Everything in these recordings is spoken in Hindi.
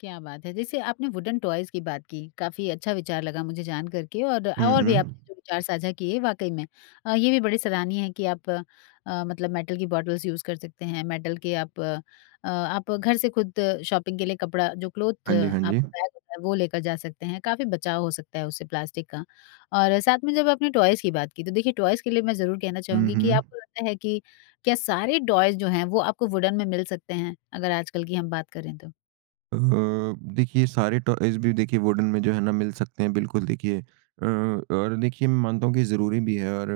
क्या बात है! जैसे आपने वुडन टॉयज़ की बात की काफ़ी अच्छा विचार लगा मुझे जान कर के। और हुँ, और भी हुँ। आपने जो विचार साझा किए वाक़ई में अ, ये भी बड़े सराहनीय है कि आप अ, मतलब मेटल की बॉटल्स यूज़ कर सकते हैं। मेटल के आप अ, आप घर से खुद शॉपिंग के लिए कपड़ा जो क्लॉथ हाँ जी, हाँ जी। आपका बैग होता है वो लेकर जा सकते हैं, काफ़ी बचाव हो सकता है उससे प्लास्टिक का। और साथ में जब आपने टॉयज़ की बात की तो देखिए टॉयज़ के लिए मैं ज़रूर कहना हुँ, चाहूँगी कि हुँ। आपको लगता है कि क्या सारे टॉयज़ जो हैं वो आपको वुडन में मिल सकते हैं? अगर आजकल की हम बात करें तो? अ, देखिए सारे टॉयज़ भी देखिए वुडन में जो है ना मिल सकते हैं। बिल्कुल देखिए अ, और देखिए मैं मानता हूँ कि ज़रूरी भी है और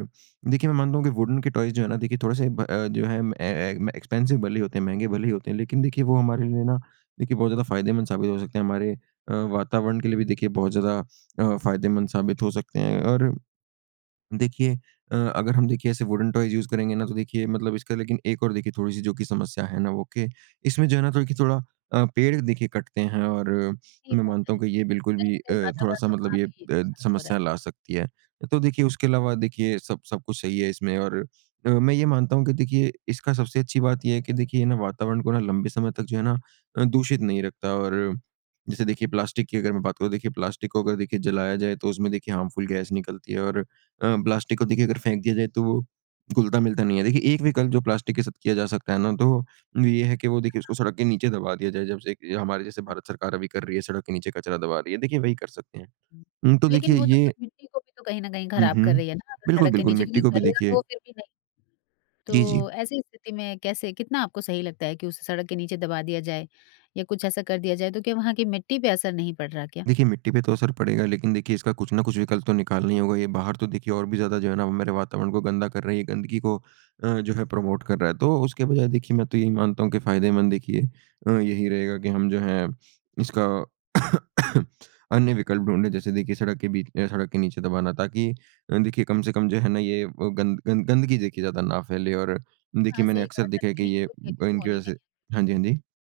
देखिए मैं मानता हूँ कि वुडन के टॉयज़ जो है ना देखिए थोड़े से ब अ, जो हैं ए ए एक्सपेंसिव भले ही होते हैं, महँगे भले ही होते हैं। लेकिन देखिए वो हमारे लिए ना देखिए बहुत ज़्यादा फायदेमंद साबित हो सकते हैं। हमारे अ, वातावरण के लिए भी देखिए बहुत ज़्यादा अ, फायदेमंद साबित हो सकते हैं। और देखिए अ, अगर हम देखिए ऐसे वुडन टॉयज़ यूज़ करेंगे ना तो देखिए मतलब इसका लेकिन एक और देखिए थोड़ी-सी जो कि समस्या है ना वो के इसमें जो है ना कि थोड़ी कि थोड़ा अ, पेड़ देखिए कटते हैं और सही मैं बात मानता है। हूँ कि ये बिल्कुल कहीं भी न अ, कहीं वातावरण थोड़ा-सा तो मतलब वहाँ ये भी अ, नुकसान हो रहा है। समस्या ला सकती है। तो देखिए उसके अलावा देखिए सब सब कुछ सही है इसमें और अ, मैं ये मानता हूँ कि देखिए इसका सबसे अच्छी बात ये है कि देखिए ये ना वातावरण को ना लंबे समय तक जो है ना अ, दूषित नहीं रखता। और जैसे देखिए प्लास्टिक की अगर मैं बात करूँ देखिए प्लास्टिक को अगर देखिए जलाया जाए। तो उसमें देखिए हार्मफुल गैस निकलती है और अ, प्लास्टिक को देखिए अगर फेंक दिया जाए तो वो घुलता-मिलता नहीं है। देखिए एक विकल्प जो प्लास्टिक के साथ किया जा सकता है ना, तो वो ये है कि वो देखिए उसको [unintelligible] सड़क के नीचे दबा दिया जाए। जब से हमारे जैसे [unintelligible] भारत सरकार अभी कर रही है सड़क के नीचे कचरा दबा रही है। देखिए वही कर सकते हैं। हुँ, तो देखिए लेकिन वो तो ये फ़िर मिट्टी को भी तो कहीं न कहीं हुँ, खराब कर हुँ। रही है ना। अगर बिल्कुल, सड़क के बिल्कुल नीचे मिट्टी क्योंकि को भी गलेगा तो वो देखिए फ़िर भी नहीं। जी, तो जी। ऐसी स्थिति में कैसे कितना आपको सही लगता है कि उसे सड़क के नीचे दबा दिया जाए या कुछ ऐसा कर दिया जाए। तो क्या वहाँ की मिट्टी पे असर नहीं पड़ रहा है क्या? देखिए, मिट्टी पे तो असर पड़ेगा। लेकिन देखिए इसका कुछ न कुछ विकल्प तो निकालना ही होगा ये बाहर तो देखिए और भी ज़्यादा जो है ना मेरे वातावरण को गंदा कर रहे हैं। ये गंदगी को अ, जो है प्रमोट कर रहा है। तो उसके बजाए देखिए मैं तो यही मानता हूँ कि फायदेमंद देखिए अ, यही रहेगा की हम जो हैं इसका अन्य विकल्प ढूँढे जैसे देखिए सड़क के बीच अ, सड़क के नीचे दबाना। ताकि अ, देखिए कम से कम जो है ना ये अ, गंद गंद गंदगी देखिए ज़्यादा ना फ़ैले और हाँ, देखिए मैंने सही कहा। अक्सर देखा सड़क है के कि नीचे ये कोई खेती अ, तो इनकी होनी वजह नहीं से हाँ है। जी, बिल हाँ जी।